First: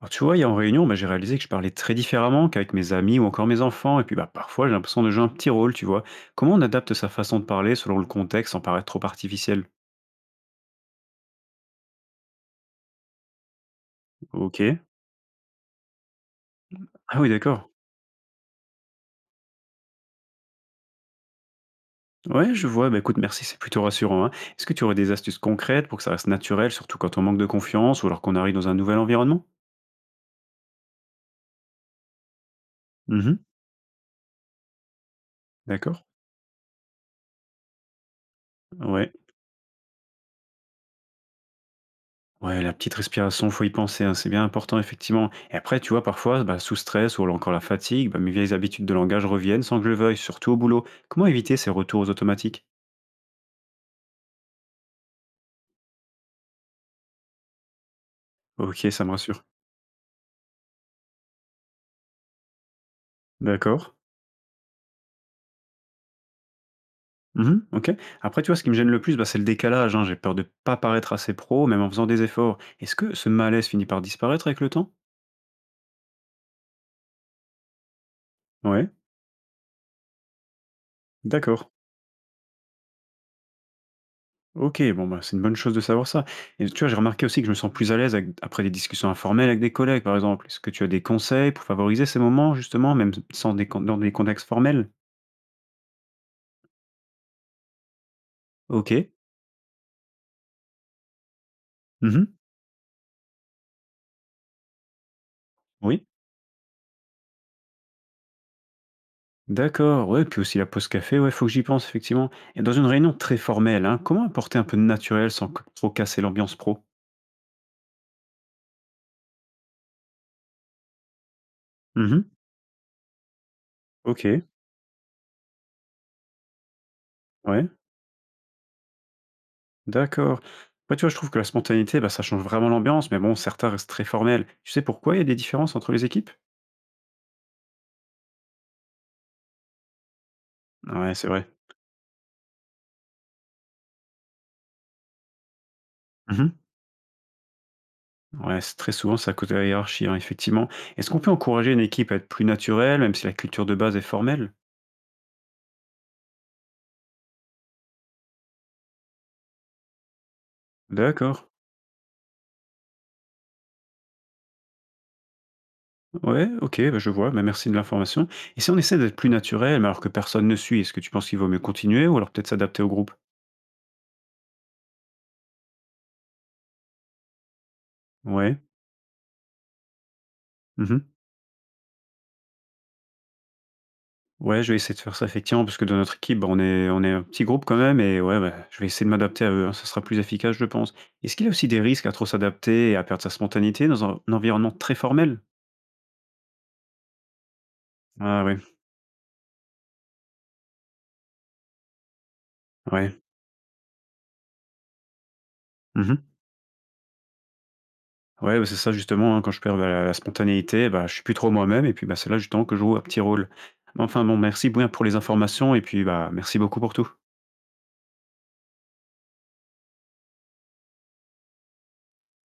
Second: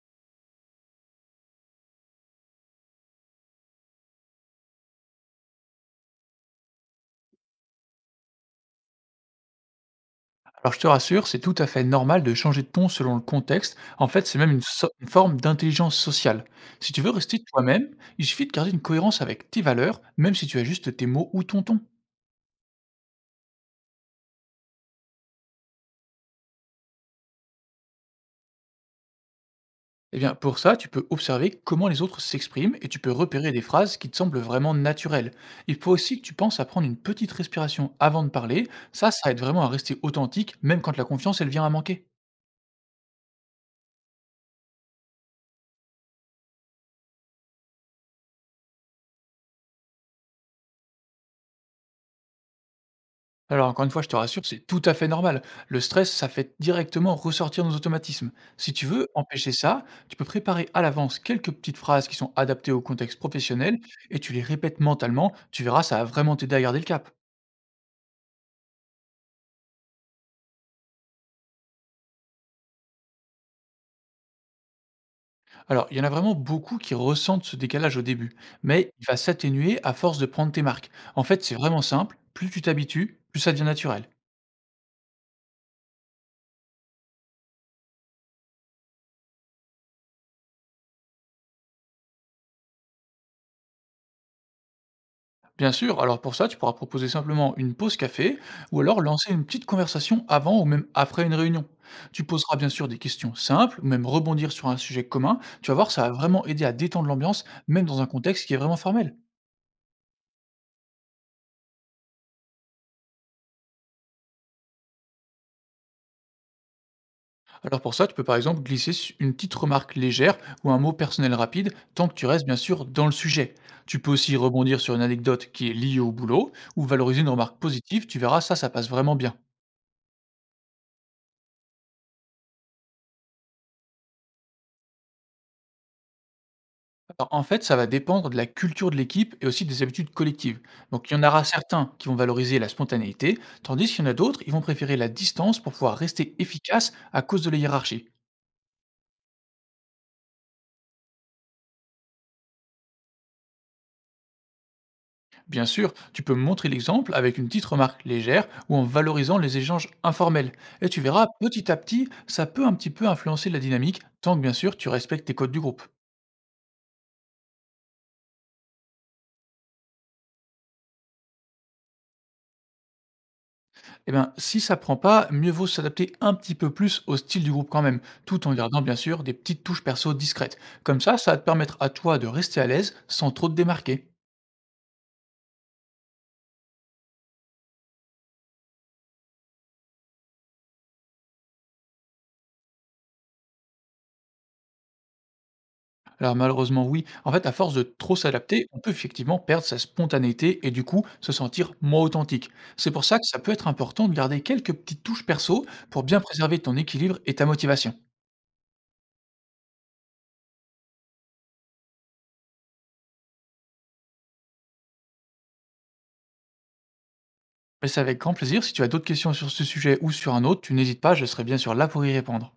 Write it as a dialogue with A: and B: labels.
A: Alors, tu vois, il y a en réunion, bah, j'ai réalisé que je parlais très différemment qu'avec mes amis ou encore mes enfants. Et puis, bah, parfois, j'ai l'impression de jouer un petit rôle, tu vois. Comment on adapte sa façon de parler selon le contexte sans paraître trop artificiel?
B: Alors je te rassure, c'est tout à fait normal de changer de ton selon le contexte. En fait, c'est même une,
A: Ok.
B: une forme d'intelligence sociale. Si tu veux
A: Ah oui,
B: rester
A: d'accord.
B: toi-même, il suffit de garder une cohérence avec tes valeurs, même si tu as juste tes mots ou ton ton.
A: Ouais, je vois. Bah, écoute, merci, c'est plutôt rassurant, hein. Est-ce que tu aurais des astuces concrètes pour que ça reste naturel, surtout quand on manque de confiance ou alors qu'on arrive dans un nouvel environnement?
B: Eh bien, pour ça, tu peux observer comment les autres s'expriment et tu peux
A: Mhm.
B: repérer des phrases qui te semblent vraiment naturelles. Il faut
A: D'accord.
B: aussi que tu penses à prendre une petite respiration avant de parler. Ça,
A: Ouais.
B: ça aide vraiment à rester authentique, même quand la confiance, elle vient à manquer.
A: Ouais, la petite respiration, faut y penser, hein, c'est bien important effectivement. Et après, tu vois, parfois, bah, sous stress ou alors encore la fatigue, bah, mes vieilles habitudes de langage reviennent sans que je le veuille, surtout au boulot. Comment éviter ces retours automatiques?
B: Alors encore une fois, je te rassure, c'est tout à fait normal. Le stress, ça fait directement ressortir nos automatismes. Si tu
A: Ok, ça
B: veux
A: me rassure.
B: empêcher ça, tu peux préparer à l'avance quelques petites phrases qui sont adaptées au contexte professionnel
A: D'accord.
B: et tu les répètes mentalement, tu verras, ça va vraiment t'aider à garder le cap.
A: Mhm, ok. Après, tu vois, ce qui me gêne le plus, bah, c'est le décalage, hein. J'ai peur de pas paraître assez pro, même en faisant des efforts. Est-ce que ce malaise finit par disparaître avec le temps?
B: Alors, il y en a vraiment beaucoup qui ressentent ce décalage au début,
A: Ouais,
B: mais il va s'atténuer à force de prendre tes marques. En fait, c'est
A: d'accord.
B: vraiment simple, plus tu t'habitues, plus ça devient naturel.
A: OK, bon, bah, c'est une bonne chose de savoir ça, et tu vois, j'ai remarqué aussi que je me sens plus à l'aise avec après des discussions informelles avec des collègues, par exemple. Est-ce que tu as des conseils pour favoriser ces moments justement, même sans des con dans des contextes formels?
B: Bien sûr, alors pour ça, tu pourras proposer simplement une pause café ou alors
A: OK.
B: lancer une petite conversation avant ou même après une réunion. Tu
A: Mmh.
B: poseras bien sûr des questions simples ou même rebondir sur un sujet commun. Tu vas voir, ça
A: Oui.
B: va vraiment aider à détendre l'ambiance, même dans un contexte qui est vraiment formel.
A: D'accord, ouais, puis aussi la pause café, ouais, faut que j'y pense effectivement. Et dans une réunion très formelle, hein, comment apporter un peu de naturel sans c trop casser l'ambiance pro?
B: Alors pour ça, tu peux par exemple glisser une petite remarque légère ou un mot personnel rapide, tant que
A: Mmh.
B: tu restes bien sûr dans le sujet. Tu peux aussi
A: OK,
B: rebondir sur une anecdote qui est liée au boulot ou valoriser une remarque
A: ouais,
B: positive, tu verras, ça passe vraiment bien.
A: d'accord. Ouais, tu vois, je trouve que la spontanéité, bah, ça change vraiment l'ambiance, mais bon, certains restent très formels. Tu sais pourquoi il y a des différences entre les équipes?
B: Alors, en fait, ça va dépendre de la culture de l'équipe et aussi des habitudes collectives. Donc,
A: Ouais,
B: il y en
A: c'est
B: aura
A: vrai.
B: certains qui vont valoriser la spontanéité, tandis qu'il y en a d'autres, ils vont préférer la distance pour pouvoir rester
A: Mmh.
B: efficace à cause de la hiérarchie.
A: Ouais, c'est très souvent, c'est à cause de la hiérarchie, hein, effectivement. Est-ce qu'on peut encourager une équipe à être plus naturelle, même si la culture de base est formelle?
B: Bien sûr, tu peux montrer l'exemple avec une petite remarque légère ou en valorisant les échanges informels. Et tu verras,
A: D'accord.
B: petit à petit, ça peut un petit peu influencer la dynamique, tant que bien sûr tu respectes les codes du groupe.
A: Ouais, ok, bah, je vois. Bah, merci de l'information. Et si on essaie d'être plus naturel, mais alors que personne ne suit, est-ce que tu penses qu'il vaut mieux continuer ou alors peut-être s'adapter au groupe?
B: Eh bien, si ça prend pas, mieux vaut s'adapter un petit peu plus au style du groupe quand même, tout en
A: Ouais.
B: gardant bien sûr des petites touches perso discrètes.
A: Mhm.
B: Comme ça va te permettre à toi de rester à l'aise sans trop te démarquer.
A: Ouais, je vais essayer de faire ça effectivement, parce que dans notre équipe, bah, on est un petit groupe quand même, et ouais, bah, je vais essayer de m'adapter à eux, hein, ça sera plus efficace, je pense. Est-ce qu'il y a aussi des risques à trop s'adapter et à perdre sa spontanéité dans un environnement très formel?
B: Alors malheureusement oui, en fait à force de trop
A: Ah ouais,
B: s'adapter, on peut effectivement perdre sa spontanéité et du coup se sentir moins authentique. C'est pour
A: ouais.
B: ça que ça peut être important de garder quelques petites touches perso pour bien
A: mhm.
B: préserver ton équilibre et ta motivation.
A: Ouais, bah, c'est ça justement, hein, quand je perds, bah, la spontanéité, bah, je suis plus trop moi-même et puis, bah, c'est là justement que je joue un petit rôle. Mais enfin bon, merci bien pour les informations et puis, bah, merci beaucoup pour tout.
B: Mais c'est avec grand plaisir, si tu as d'autres questions sur ce sujet ou sur un autre, tu n'hésites pas, je serai bien sûr là pour y répondre.